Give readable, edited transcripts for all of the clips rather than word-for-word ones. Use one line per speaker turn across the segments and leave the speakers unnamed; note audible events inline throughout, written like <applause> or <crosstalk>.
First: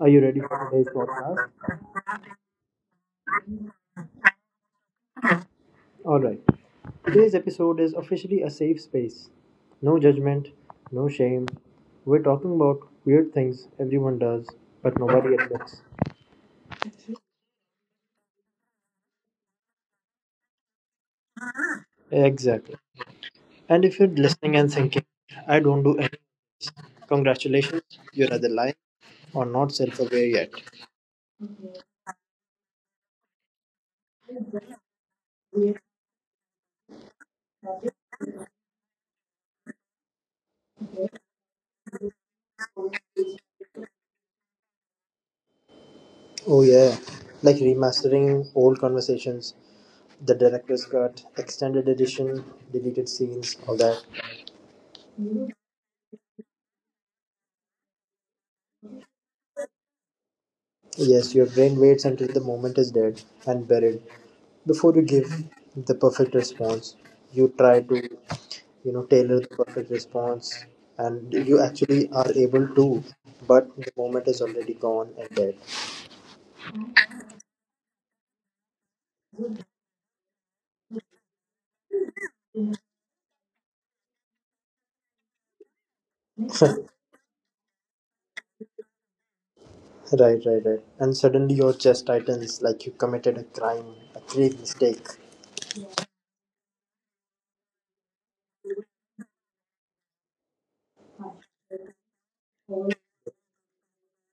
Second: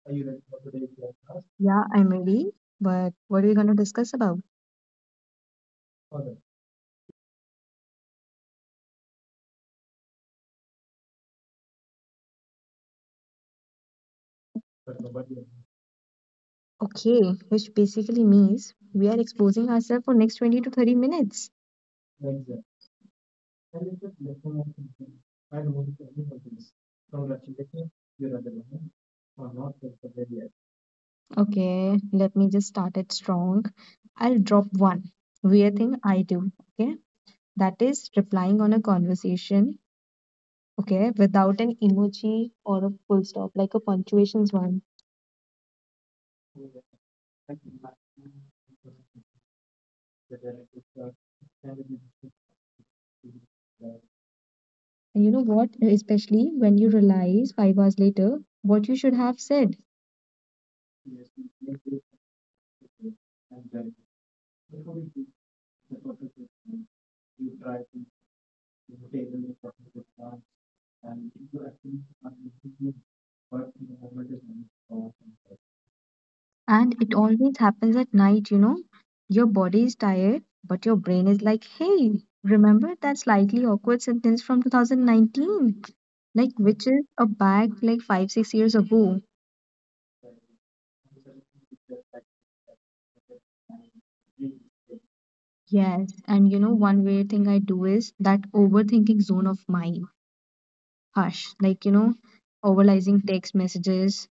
are you ready for today's podcast?
Yeah, I'm ready. But what are we going to discuss about?
Alright, today's episode is officially a safe space. No judgment, no shame. We're talking about weird things everyone does, but nobody admits.
Okay, which basically means we are exposing ourselves for next 20 to 30 minutes.
Exactly. And if you're listening and thinking, I don't do any of this, congratulations, you're either lying or not self aware yet.
Okay, let me just start it strong. I'll drop one weird thing I do. Okay, that is replying on a conversation. Okay, without an emoji or a full stop, like a punctuations one.
Oh, yeah, like remastering old conversations the director's cut, extended edition, deleted scenes, all that.
And you know what? Especially when you realize 5 hours later what you should have said.
Yes, your brain waits until the moment is dead and buried before you give the perfect response. You try to tailor the perfect response, and you actually are able to, but the moment is already gone and dead.
And it always happens at night, you know. Your body is tired, but your brain is like, hey, remember that slightly awkward sentence from 2019? Like, which is a bag like five, 6 years ago.
Right, right, right. And suddenly your chest tightens like you committed a crime, a grave mistake.
Yes. And you know, one weird thing I do is that overthinking zone of mine. Hush. Like, you know, overalizing text messages.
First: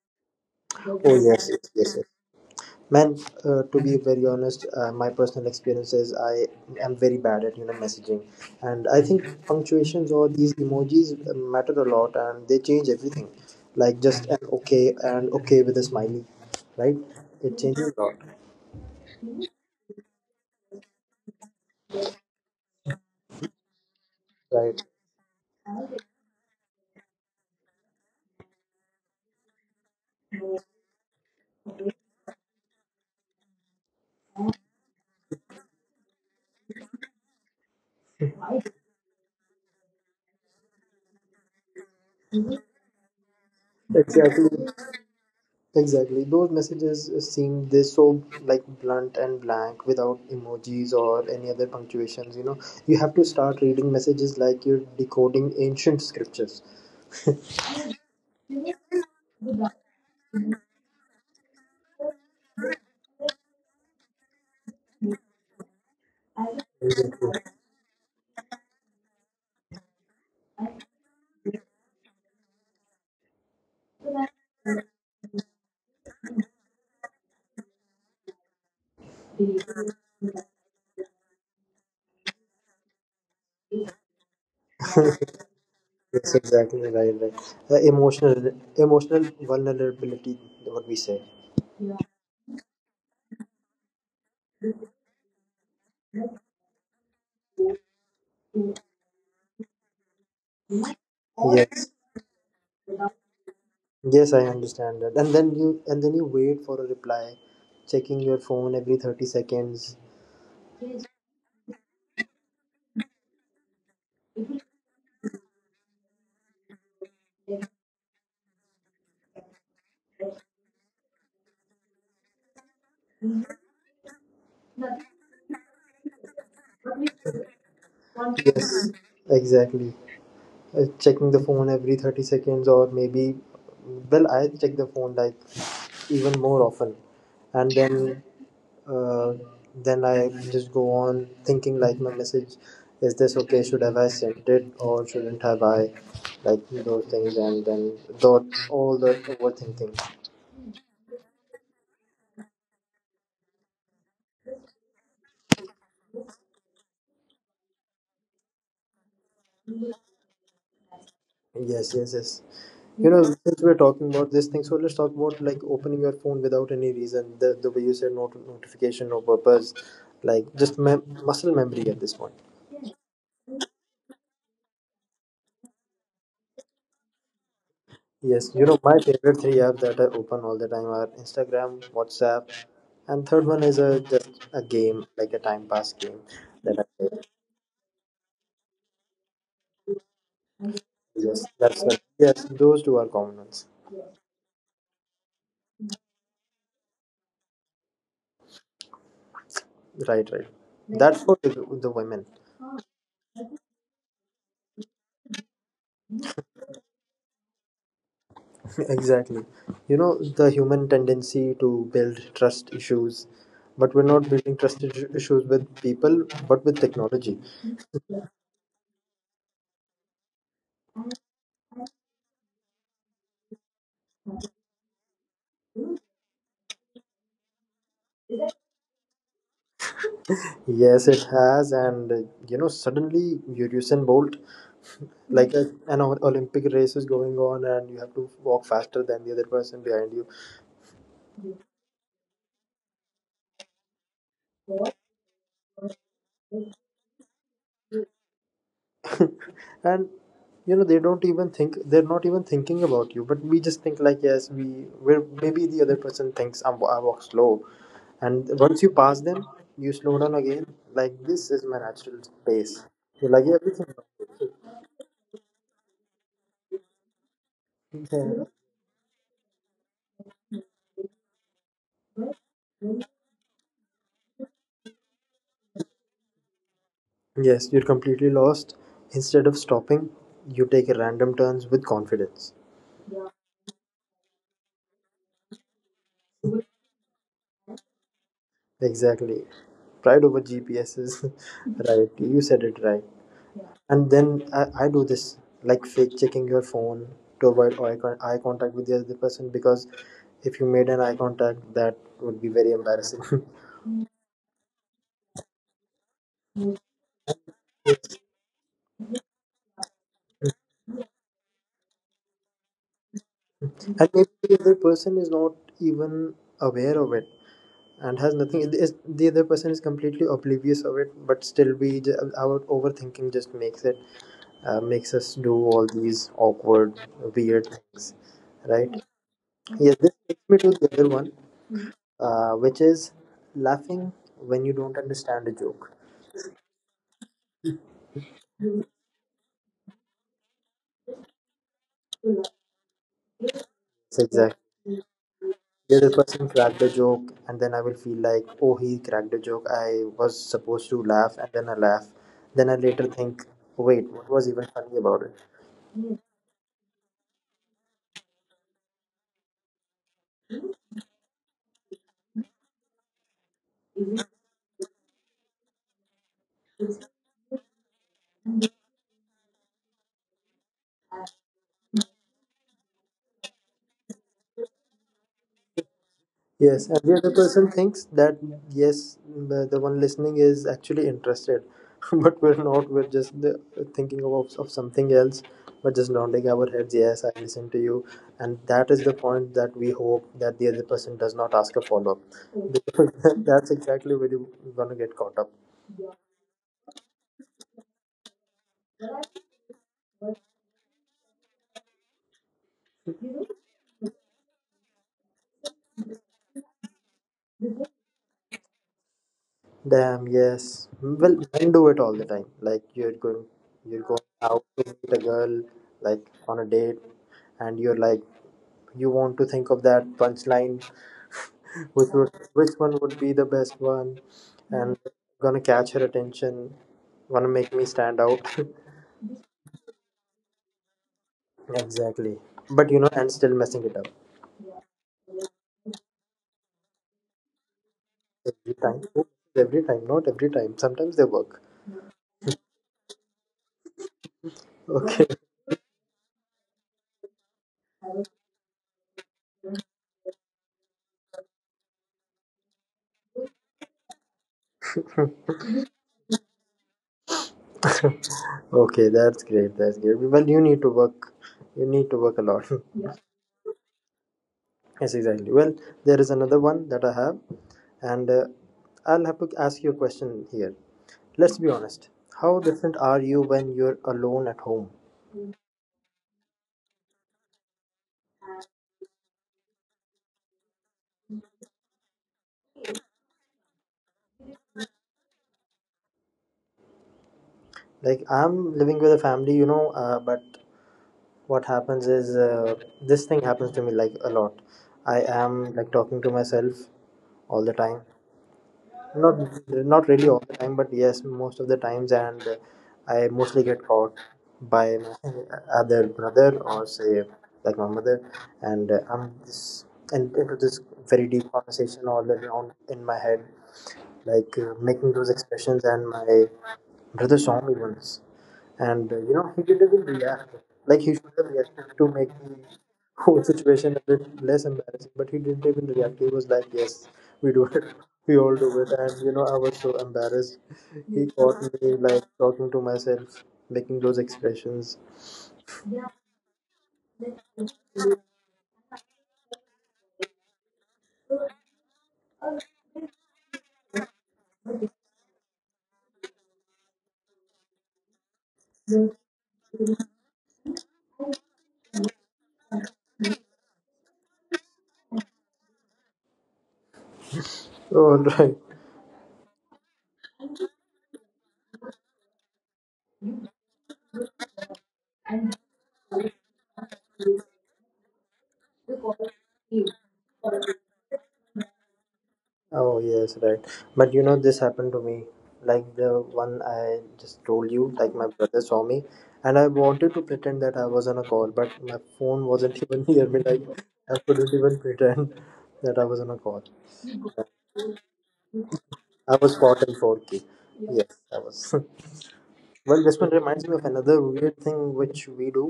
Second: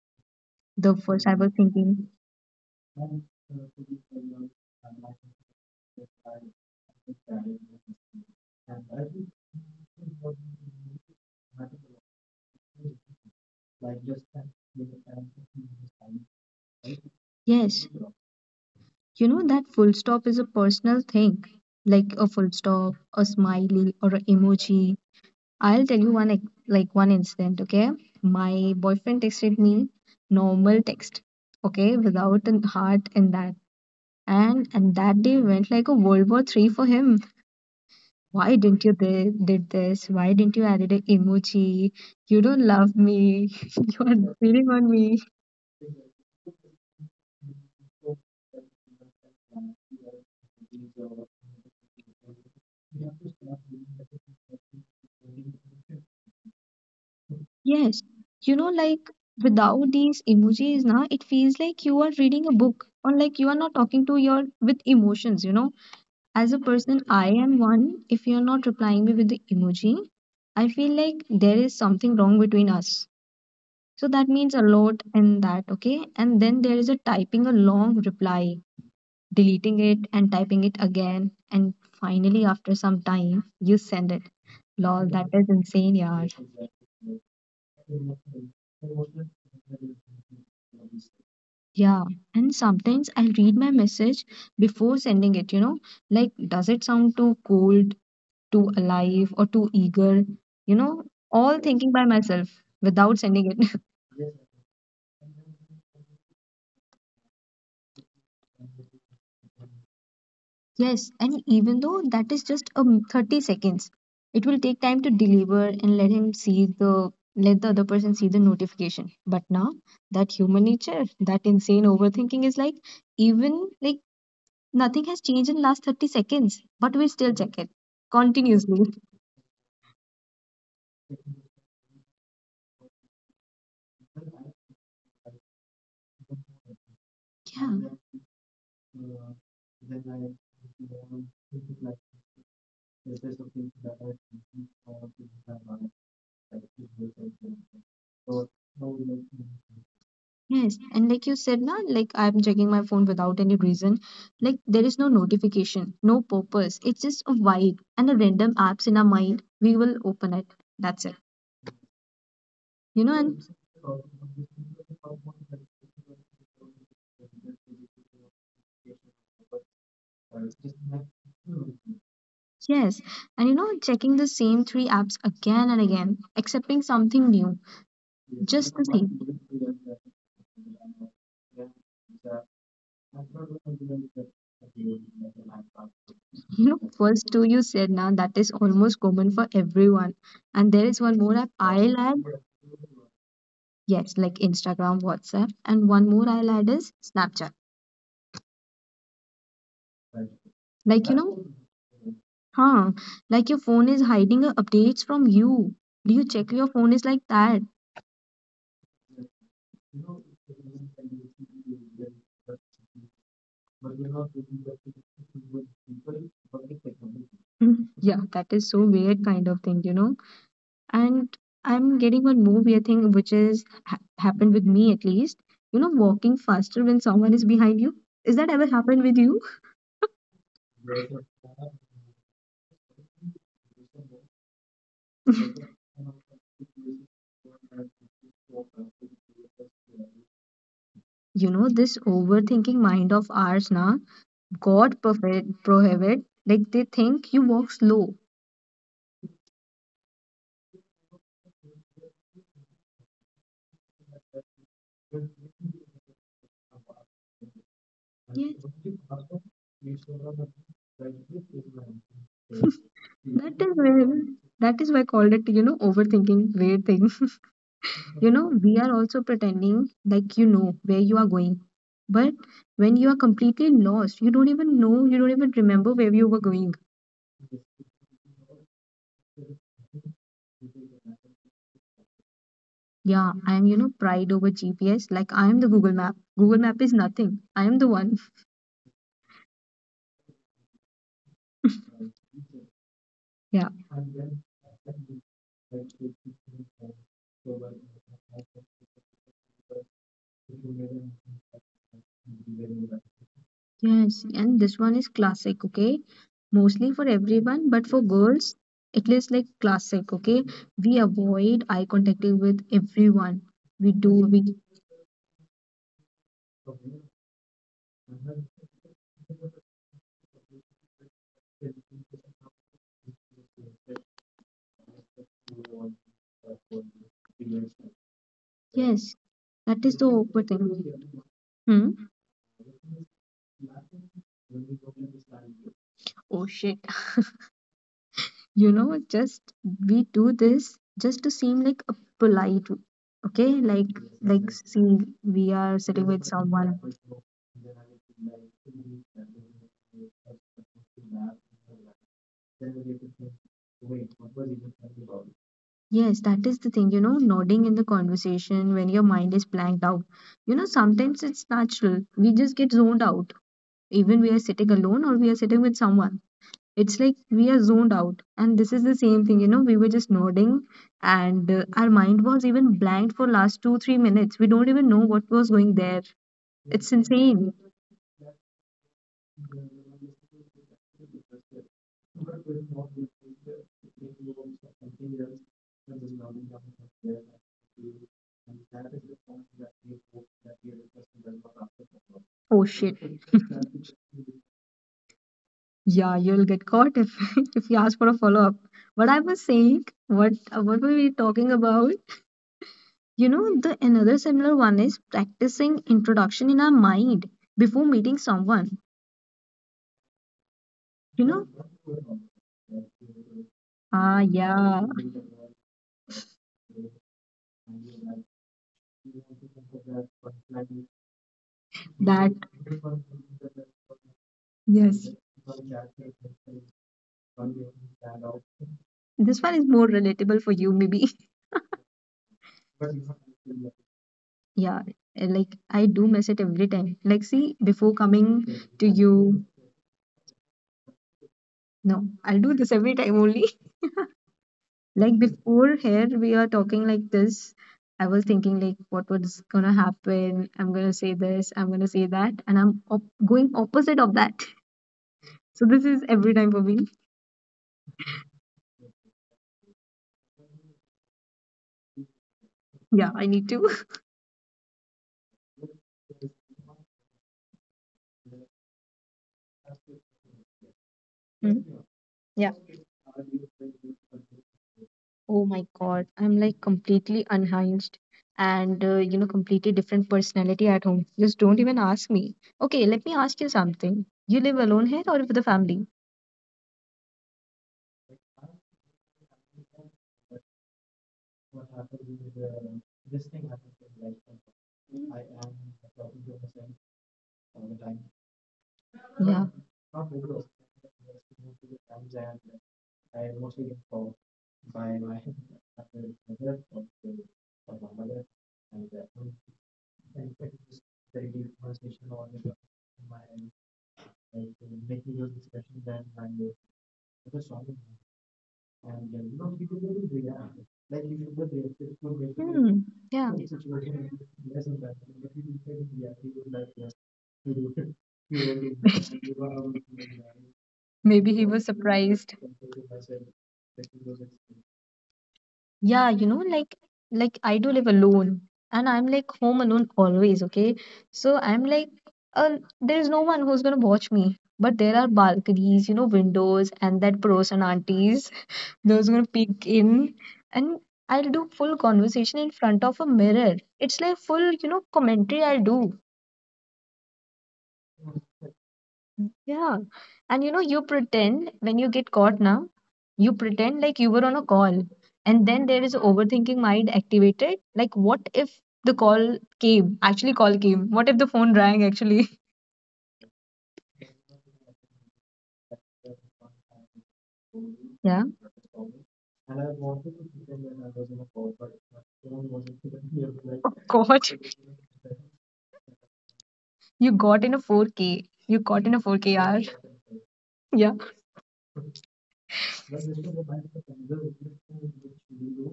The
Oh
first I
yes,
was
yes, yes, yes.
thinking,
Man, to be very honest, my personal experience is I am very bad at messaging, and I think punctuations or these emojis matter a lot, and they change everything. Like just an okay and okay with a smiley, right? It
yes,
changes a lot,
you know, that full stop is a personal thing, like a full stop, a smiley, or an
right?
emoji. I'll tell you one like one incident, okay? My boyfriend texted me normal text, okay, without a heart in that. And that day went like a World War III for him. Why didn't you did this? Why didn't you added an emoji? You don't love me. <laughs> You are
Exactly,
cheating on me.
exactly. Those messages seem they so like blunt and blank without emojis or any other punctuations. You have to start reading messages like you're decoding ancient scriptures.
Yes, you know, like without these emojis, now it feels like you are reading a book or like you are not talking to your with emotions, you know. As a person, I am one. If you're not replying me with the emoji, I feel like there is something wrong between us. So that means a lot in that, okay? And then there is a typing a long reply, deleting it and typing it again. And finally, after some time, you send it. Lol, that is insane, yeah.
Yes, exactly right. Right. Uh, emotional, emotional vulnerability. What we say.
Yeah, and sometimes I'll read my message before sending it, you know, like does it sound too cold, too alive, or too eager, you know, all
Yes.
thinking by myself without sending it. <laughs>
Yes, I understand that. And then you wait for a reply, checking your phone every 30 seconds.
Yes, and even though that is just 30 seconds, it will take time to deliver and let him see the let the other person see the notification. But now that human nature, that insane overthinking is like, even like, nothing has changed in last 30 seconds, but we still check it continuously.
Yes, exactly. Checking the phone every 30 seconds, or maybe, well, I check the phone like even more often, and
Yeah.
uh, then I just go on thinking like my message is this okay? Should have I sent it or shouldn't have I? Like those things, and then thought all the overthinking.
Yes, and like you said, na, like I'm checking my phone without any reason. Like there is no notification, no purpose. It's just a vibe and the random apps in our mind. We will open it. That's it.
Yes, yes, yes.
You know, and
Since we're talking about this thing, so let's talk about like opening your phone without any reason. The way you said no notification, no purpose, like just muscle memory at this point.
yes, and you know, checking the same three apps again and again, accepting something new,
Yes,
just the
my
same.
favorite three apps that I open all the time are Instagram, WhatsApp, and third one is a just a game, like a time pass game
You
that I
know,
play.
first two you said now that is almost common for everyone. And there is one more
Yes,
app
that's
I'll
what,
add.
yes, those two are common ones.
Yes, like Instagram, WhatsApp, and one more I'll add is Snapchat.
Right, right.
Like you
That's for
know,
the women. <laughs>
huh? Like your phone is hiding updates from you. Do you check your phone is like that?
Exactly. The human tendency to build trust issues, but we're not building trust issues with people, but with technology.
<laughs> Yeah, that is so weird kind of thing, you know. And I'm getting one more weird thing which is happened with me at least. You know, walking faster when someone is behind you. Is that ever happened with you?
Yes, it has, and suddenly Usain Bolt like an olympic race is going on, and you have to walk faster than the other person behind you.
You know this overthinking mind of ours now, god prohibit, like they think you walk slow.
And they don't even think, they're not even thinking about you, but we just think like, yes, we're, maybe the other person thinks I walk slow. And
Yes,
once you pass them, you slow down again, like this is my natural pace. You're like
that is
everything.
where, that is why I called it, you know, overthinking weird thing. <laughs> You know,
Yeah.
we are also pretending like you know where you are going, but when you are completely lost, you don't even know, you don't even remember where you were going.
Yes, you're completely lost. Instead of stopping, you take random turns with confidence.
Yeah, I am, you know, pride over GPS. Like I am the Google Map. Google Map is nothing, I am the one.
Exactly. Pride over GPS is <laughs> right. You said it right.
<laughs> Yeah.
And then I do this like fake checking your phone to avoid eye contact with the other person, because if you made an eye contact, that would be very embarrassing. <laughs>
Yes, and this one is classic, okay?
And
Mostly for everyone, but for girls, it is like classic, okay? We avoid eye contact with everyone. We
maybe
do, we,
the other person is not even aware of it and has nothing. The other person is completely oblivious of it, but still, our overthinking just makes it makes us do all these awkward, weird things, right?
yes, that is
Yes,
the
this
awkward
takes me to the other
thing.
one,
Hmm?
which is laughing when you don't understand a joke.
Oh shit. You know, just we do this just to seem like a
Yes,
polite, okay? Like, see,
exactly.
we are
The
sitting
other
with
person
someone.
cracked a joke, and then I will feel like, oh, he cracked a joke. I was supposed to laugh, and then I laugh. Then I later think, wait, what was even funny about it?
Yes, that is the thing, you know, nodding in the conversation when your mind is blanked out. You know, sometimes it's natural. We just get zoned out. Even we are sitting alone or we are sitting with someone. It's like we are zoned out. And this is the same thing, you know, we were just nodding and our mind was even blanked for last two, 3 minutes. We don't even know what was going there. It's
Yes, every other
insane.
person thinks that, yes, the one listening is actually interested, <laughs> but we're not. We're just thinking of something else. We're just nodding our heads. Yes, I listen to you, and that is the point that we hope that the other person does not ask a follow up.
Oh, shit.
Because <laughs>
<laughs>
that's exactly where you gonna get caught up.
Yeah, you'll get caught if <laughs> if you ask for a follow-up. What I was saying, what were we talking about? You know, the another similar one is practicing introduction in our mind before meeting someone.
Damn, yes.
You
Well,
know?
men do it all the time. Like you're going, you're
Ah,
going out
yeah.
with a girl, like on a date, and you're like, you want to think of that punchline
That,
which one would be the best one, and
yes.
gonna catch her attention, gonna make me stand out.
This one is more relatable for you, maybe. <laughs>
<laughs> Exactly. But you know, and still messing it up
Yeah. Like, I do miss it every time. Like, see, before coming
every
to
time,
you,
every time. Not every time, sometimes they work.
no, I'll do this every time only. <laughs> Like,
Okay.
before here, we are talking like this. I was thinking, like, what was gonna happen? I'm gonna say this, I'm gonna say that, and I'm going opposite of that. So this is every time for me.
<laughs> Okay, that's great, that's great. Well, you need to work, you need to work a lot. <laughs>
Yeah, I need to. <laughs>
Yes, exactly. Well, there is another one that I have, and I'll have to ask you a question here. Let's be
Mhm.
honest.
Yeah.
How different are you when you're alone at home?
Oh my God. I'm like completely unhinged and, you know, completely different personality at home. Just don't even ask me. Okay, let me ask you something. You live alone here or with the family?
Like, I'm living with a family, but what happens is this thing happens to me like a lot. I am like talking to myself all the time. Not
Yeah.
not really all the time, but yes, most of the times, and I mostly get caught by my <laughs> other brother or say like my mother, and I'm this and into this very deep conversation all around in my head, like making those expressions, and my brother saw me once, and he didn't even react like he should have reacted to make the
Hmm. Yeah.
whole situation a bit less embarrassing. But he didn't even react. He was like, yes, we do it. <laughs> We all do it. And I was so embarrassed. He
Maybe he
caught
was
me like
surprised.
talking to myself, making those expressions. <laughs>
Yeah, you know, like I do live alone and I'm like home alone always, okay? So I'm like, there is no one who's gonna watch me. But there are balconies, you know, windows and that pros and aunties, <laughs> those gonna peek in, and I'll do full conversation in front of a mirror. It's like full, you know, commentary I'll do. Yeah. And you know, you pretend when you get caught now, you pretend like you were on a call. And then there is overthinking mind activated. Like, what if the call came? Actually, call
all right
came. What if the phone rang actually? <laughs>
Oh yes, right. But this happened to me. Like the one I just told you, like
Yeah.
my brother saw me, and I wanted to pretend that I was on a call, but my phone wasn't <laughs> even near me. Like I
Caught.
couldn't even pretend that I was on a call.
You got in a 4K. You caught in a
I
4KR.
was caught in 4K.
<laughs> Yeah.
Yes, I was. <laughs> Well, this one reminds me of another weird thing which we do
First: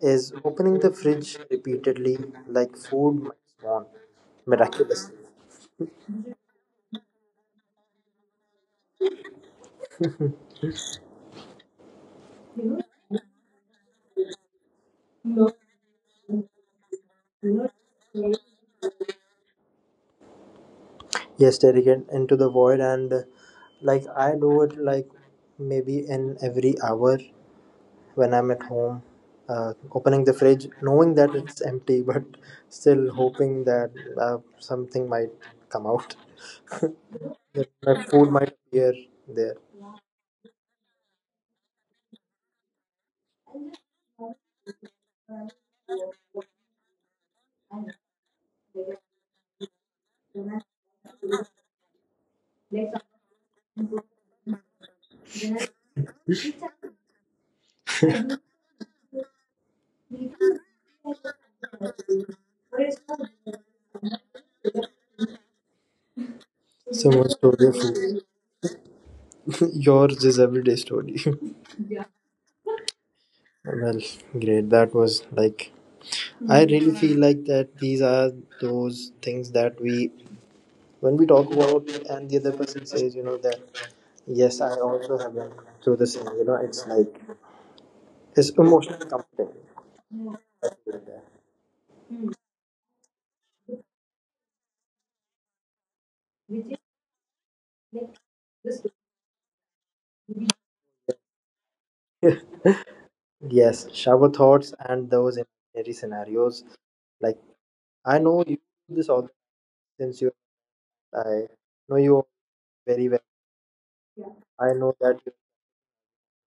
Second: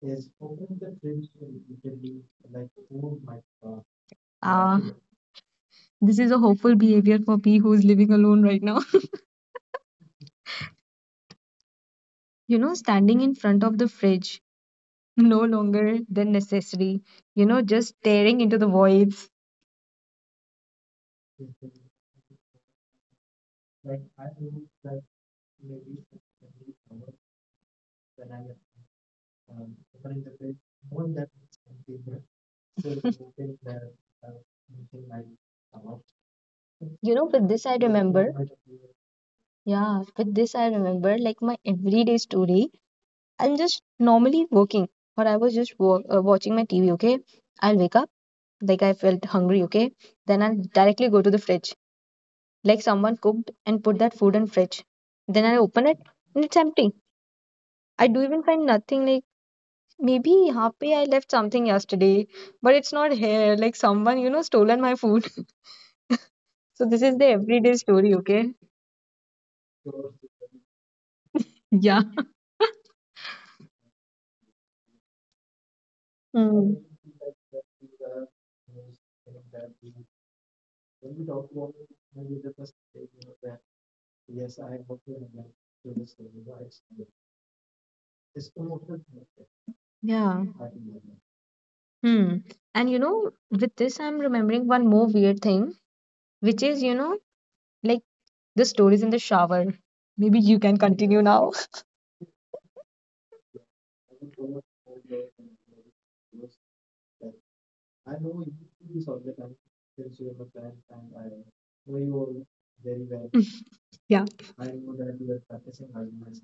is opening the fridge repeatedly, like food might spawn
Uh, this is a hopeful behavior for me who's living alone right now. <laughs> You know, standing in front of the fridge no
miraculously.
longer than necessary, you know, just staring into the voids.
Yes, staring it into the void, and like I do it like maybe in every hour when I'm at home, opening the fridge, knowing that it's empty, <laughs> but still hoping that something might come out,
You know, with
that
this I
that food
remember,
might appear there.
yeah, with this I remember like my everyday story. I'm just normally working or I was just watching my TV, okay? I'll wake up, like I felt hungry, okay? Then I'll directly go to the fridge. Like someone cooked and put that food in fridge. Then I open it and it's empty. I do even find nothing, like maybe happy I left something yesterday, but it's not here. Like someone, you know, stolen my food. <laughs> So this is the
Someone's story of
everyday story,
food.
okay?
<laughs> Yours is everyday story. <laughs>
Yeah.
Well, great. That was like, I
Hmm.
really feel like that these are those things that we, when we talk about, and the other person says, that yes, I also have been through the same, it's like, it's emotional comforting. <laughs>
Yeah. Hmm. And you know, with this, I'm remembering one more weird thing, which is, you know, like the stories in the shower. Maybe you can continue now. <laughs>
Yes, shower thoughts and those imaginary scenarios. Like, I know you do this all since you, I know you very
Yeah.
well. I know that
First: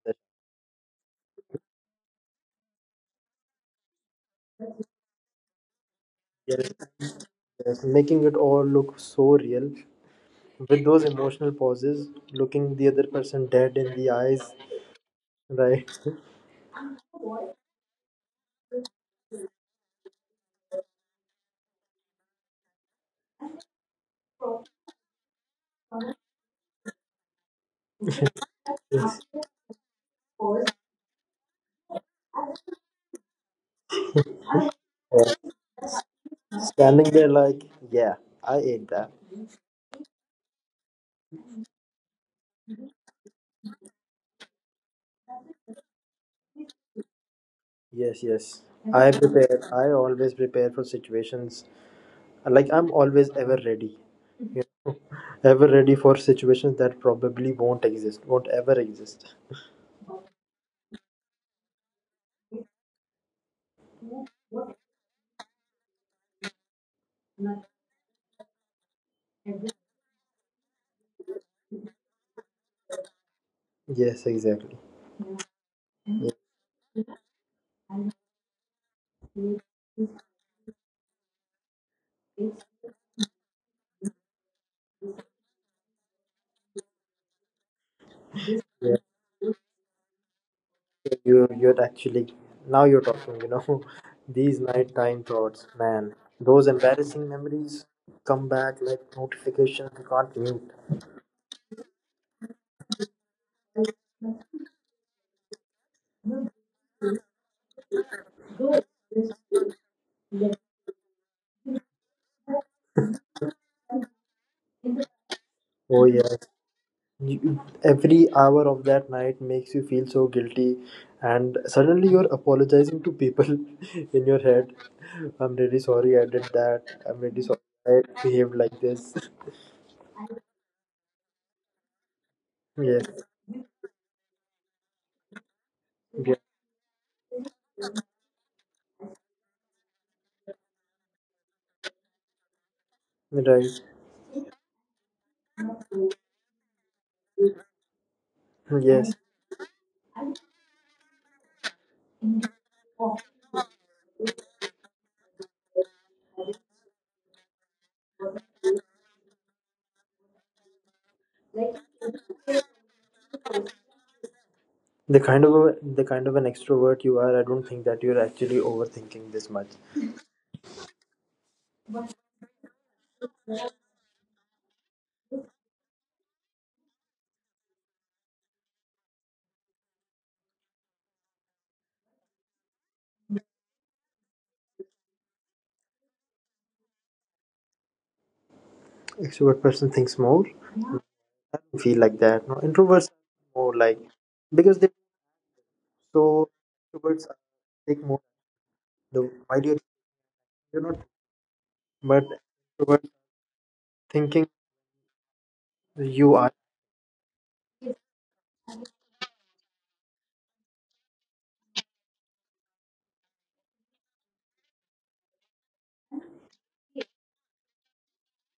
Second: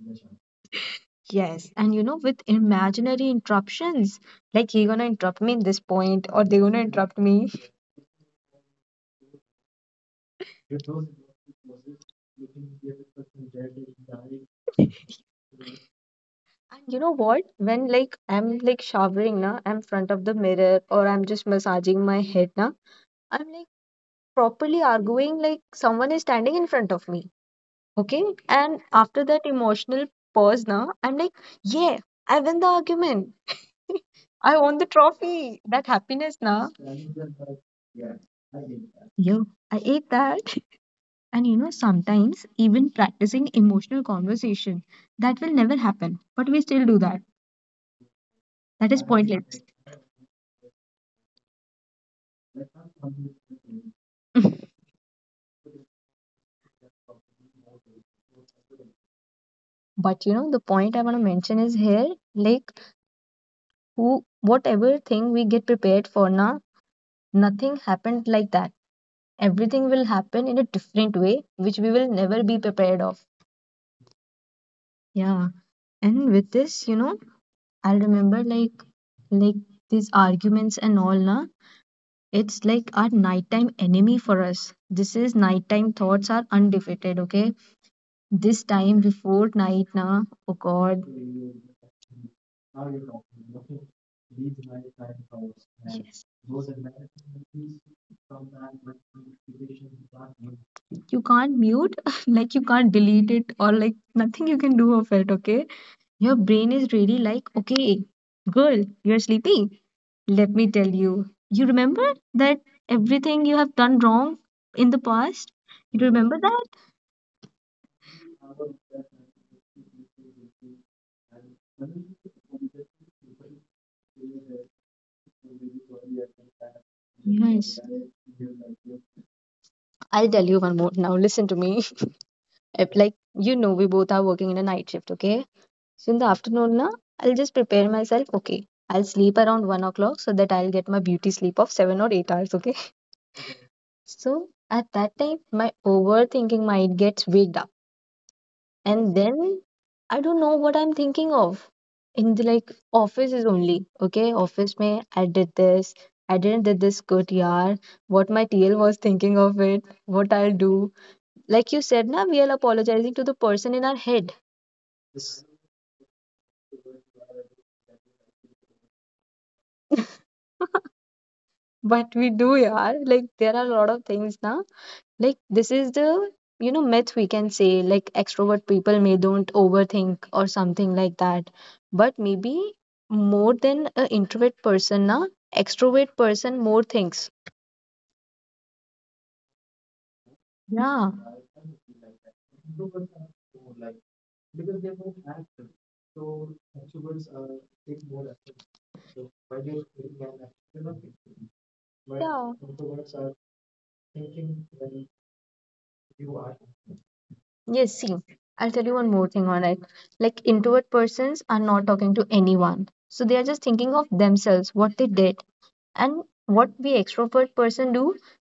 you.
Yes, and you know, with imaginary interruptions, like he gonna interrupt me in this point, or they
Yes,
gonna interrupt me.
yes, making it all look so real with those emotional pauses, looking the other person dead in the eyes, right?
And you know what? When like I'm like showering now, I'm front of the mirror, or I'm just massaging my head now, I'm like properly arguing like someone is standing in front of me. Okay. And
Yes.
after that emotional pause now, I'm like, yeah, I win the argument. I won the
Yeah.
trophy. That happiness now.
Standing there like, yeah, I ate that.
Yeah, I ate that. And you know, sometimes even practicing emotional conversation, that will never happen. But we still do that.
Yes, yes.
That is
I prepare.
pointless.
I always prepare for situations. Like I'm always ever ready. You Ever ready for situations that probably won't exist, won't ever exist.
But you know, the point I want to mention is here, like who whatever thing we get prepared for now, nothing happened like that. Everything will happen in a different way, which we will never be prepared of.
Yes, exactly.
Yeah.
Yeah.
And with this, you know, I remember like
Yeah,
like these arguments and all na, it's like our nighttime enemy for us. This is nighttime thoughts are undefeated, okay? This time before night na, oh god.
you're actually now you're talking, <laughs> these nighttime thoughts, man.
Yes.
Those embarrassing memories come back like notifications you can't mute.
You can't mute. <laughs> Like you can't delete it or like nothing you can do of it, okay? Your brain is really like, okay, girl, you're sleeping, let me tell you, you remember that everything you have done wrong in the past, you
Oh yes.
remember that.
You, every hour of that night makes you feel so guilty, and suddenly you're apologizing to people <laughs> in your head. I'm really sorry I did that. I'm really sorry
Yes,
I behaved like this. <laughs>
I'll tell you one more now. Listen to me. <laughs> If, like,
Yes.
you know, we both are working in a night shift, okay? So in the
Yeah.
afternoon, na, I'll just prepare myself, okay? I'll sleep around 1 o'clock so that I'll get my beauty sleep of 7 or 8 hours, okay?
Right.
So at that time, my overthinking mind gets waked up,
Yes.
and then I don't know what I'm thinking of in the like offices only. Okay, office may I did this, I didn't did this good yaar. What my TL was thinking of it, what I'll do. Like you said, na we are apologizing to the person in our head,
The kind of an extrovert you are, I don't think that you're actually overthinking this much.
but we do yaar. Like there are a lot of things na. Like this is the myth we can say, like extrovert people may don't overthink or something like that. But maybe more than an introvert person, na extrovert person more thinks.
Extrovert person thinks more. I
Yeah.
don't feel like that. No, introverts are more like because they so introverts take more the while you're not, but
Yeah.
introverts thinking you are
Yes, see, I'll tell you one more thing on it. Like introvert persons are not talking to anyone, so they are just thinking of themselves, what they did. And what we extrovert person do,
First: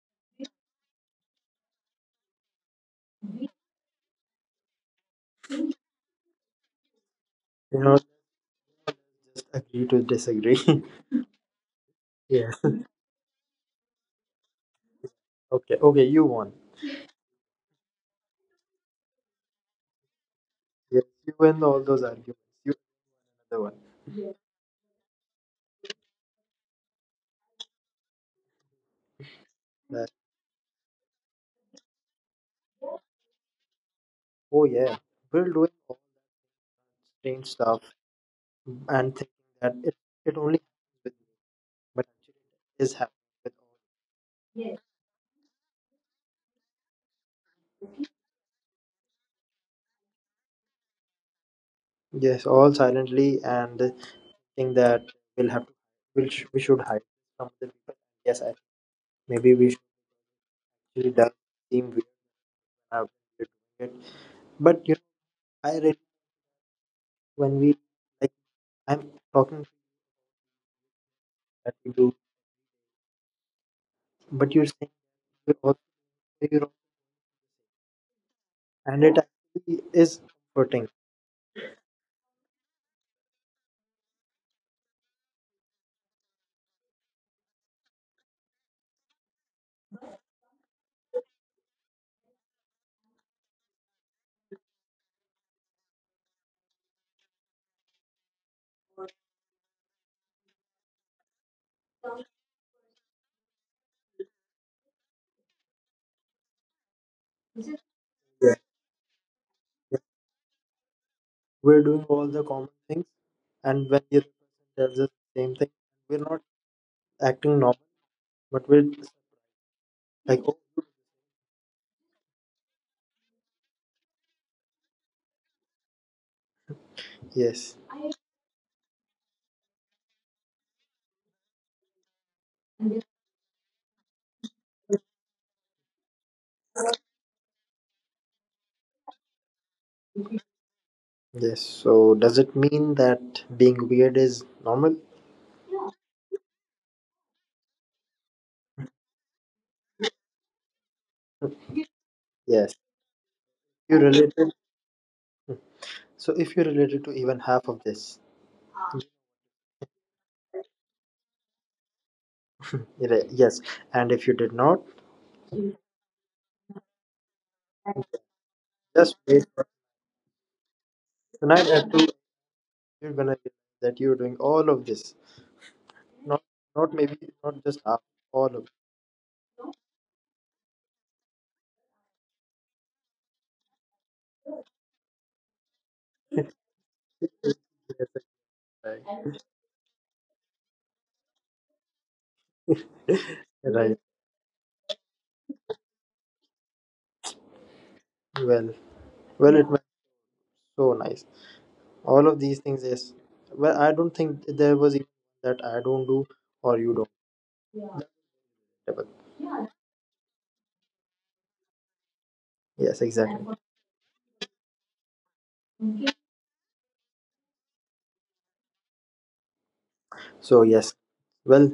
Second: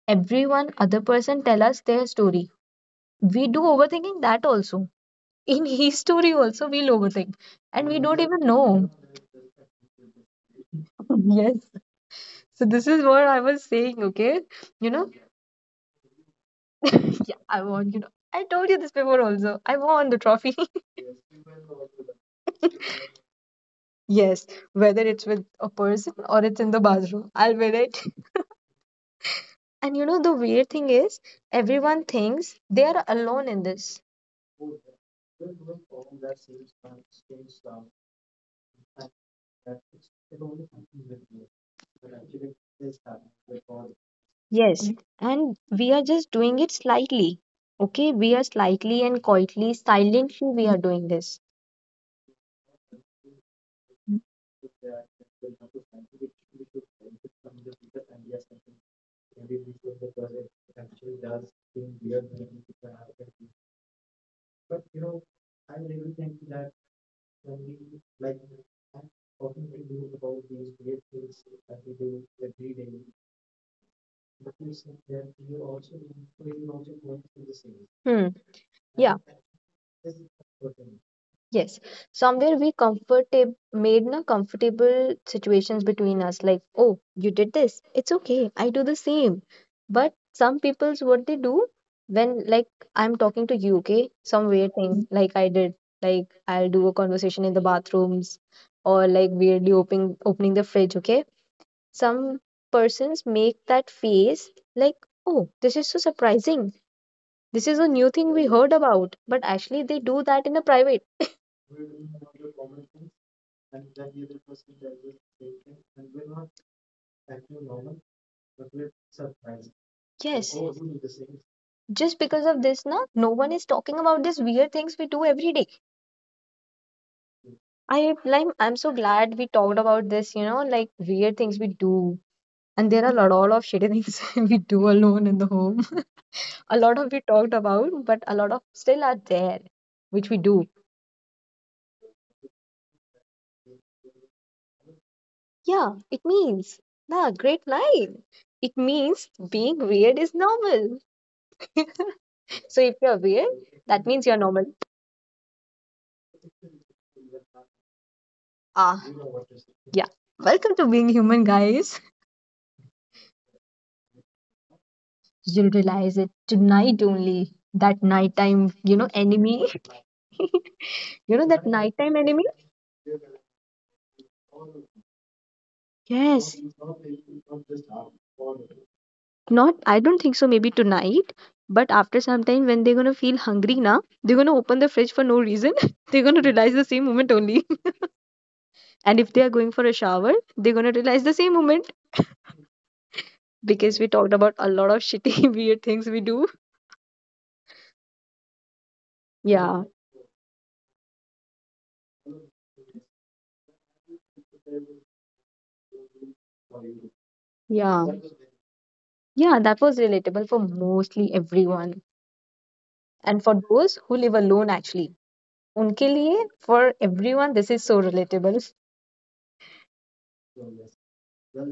every one other person tell us their story. We do overthinking that also, in <laughs> history also we'll overthink,
you
and
know
we don't even know.
just agree to disagree. <laughs>
<laughs> Yes,
Yeah.
so this is what I was saying. Okay, you know
Okay. Okay. You won.
yeah, I want, I told you this before also, I won the trophy. <laughs>
Yes. You win all those arguments. You won the
Yes, whether it's with a person or it's in the bathroom, I'll win it. <laughs> And
one.
you know the weird thing is, everyone thinks they are alone in this.
Oh yeah, we're doing all that strange stuff and thinking that it only happens with me, but actually it is happening with all. Yes.
Yes, and we are just doing it slightly. Okay, we are slightly and quietly, silently we are doing this.
Yes, all silently and think that we'll have to, we should hide from the people. Yes, maybe we should actually does seem weird now that we're doing it. But you know, I read when we like I'm talking to you that we do, but you're saying you're also you're, wrong,
Hmm.
and
Yeah.
it actually is comforting.
Yes. Somewhere we comfortable made na comfortable situations between us. Like, oh, you did this, it's okay, I do the same. But some people's what they do, when like I'm talking to you, okay? Some weird thing like I did. Like I'll do a conversation in the bathrooms or like weirdly opening the fridge, okay? Some persons make that face like, oh, this is so surprising, this
Is
is
it?
a new thing we
Yeah.
heard about. But actually they do that in a private.
We're doing all the common things, and when the other person tells us the same thing, we're not acting normal, but we're like,
Yes,
oh,
just because of this, na, no one is talking about these weird things we do every day.
yes,
I like, I'm so glad we talked about this, you know, like weird things we do. And there are a lot, all of shitty things <laughs> we do alone in the home. <laughs> A lot of we talked about, but a lot of still are there, which we do.
yes. So does it mean that being weird is normal?
Yeah, it means, nah, great line. It means being weird is normal. <laughs>
Yes.
So if you're weird,
You
that means you're
related.
normal.
So if you related to even half of this,
Ah, yeah. Welcome to being human, guys.
yes. And if you did not,
You'll realize it tonight only. That nighttime, you know,
just wait
enemy.
for
<laughs> You know that
tonight at two.
nighttime enemy?
You're gonna realize that you're doing all of this. Not,
Yes.
not maybe, not just half, all of.
Not, I don't think so, maybe tonight. But after some time, when they're gonna feel hungry now, they're gonna open the fridge for no reason. <laughs> They're gonna realize the same moment only. <laughs> And if
It.
they are going for a shower, they're gonna realize the same moment,
Right.
because we talked about a lot of shitty, <laughs> weird things we do.
Well, well, it was
Yeah,
so nice. All of these things, yes. Well, I don't think there was even that I don't do or you don't. Yeah.
yeah.
Double.
Yeah, that was relatable for mostly everyone.
Yes,
And
exactly.
for those who live alone, actually. उनके लिए for everyone this is so relatable.
So yes, well,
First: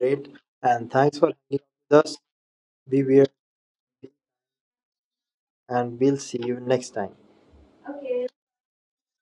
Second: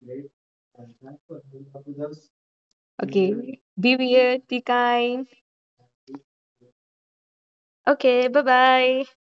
great, and thanks for hanging out with us. Be
Okay,
weird,
be weird, be kind.
and we'll see you next time.
Okay, bye bye.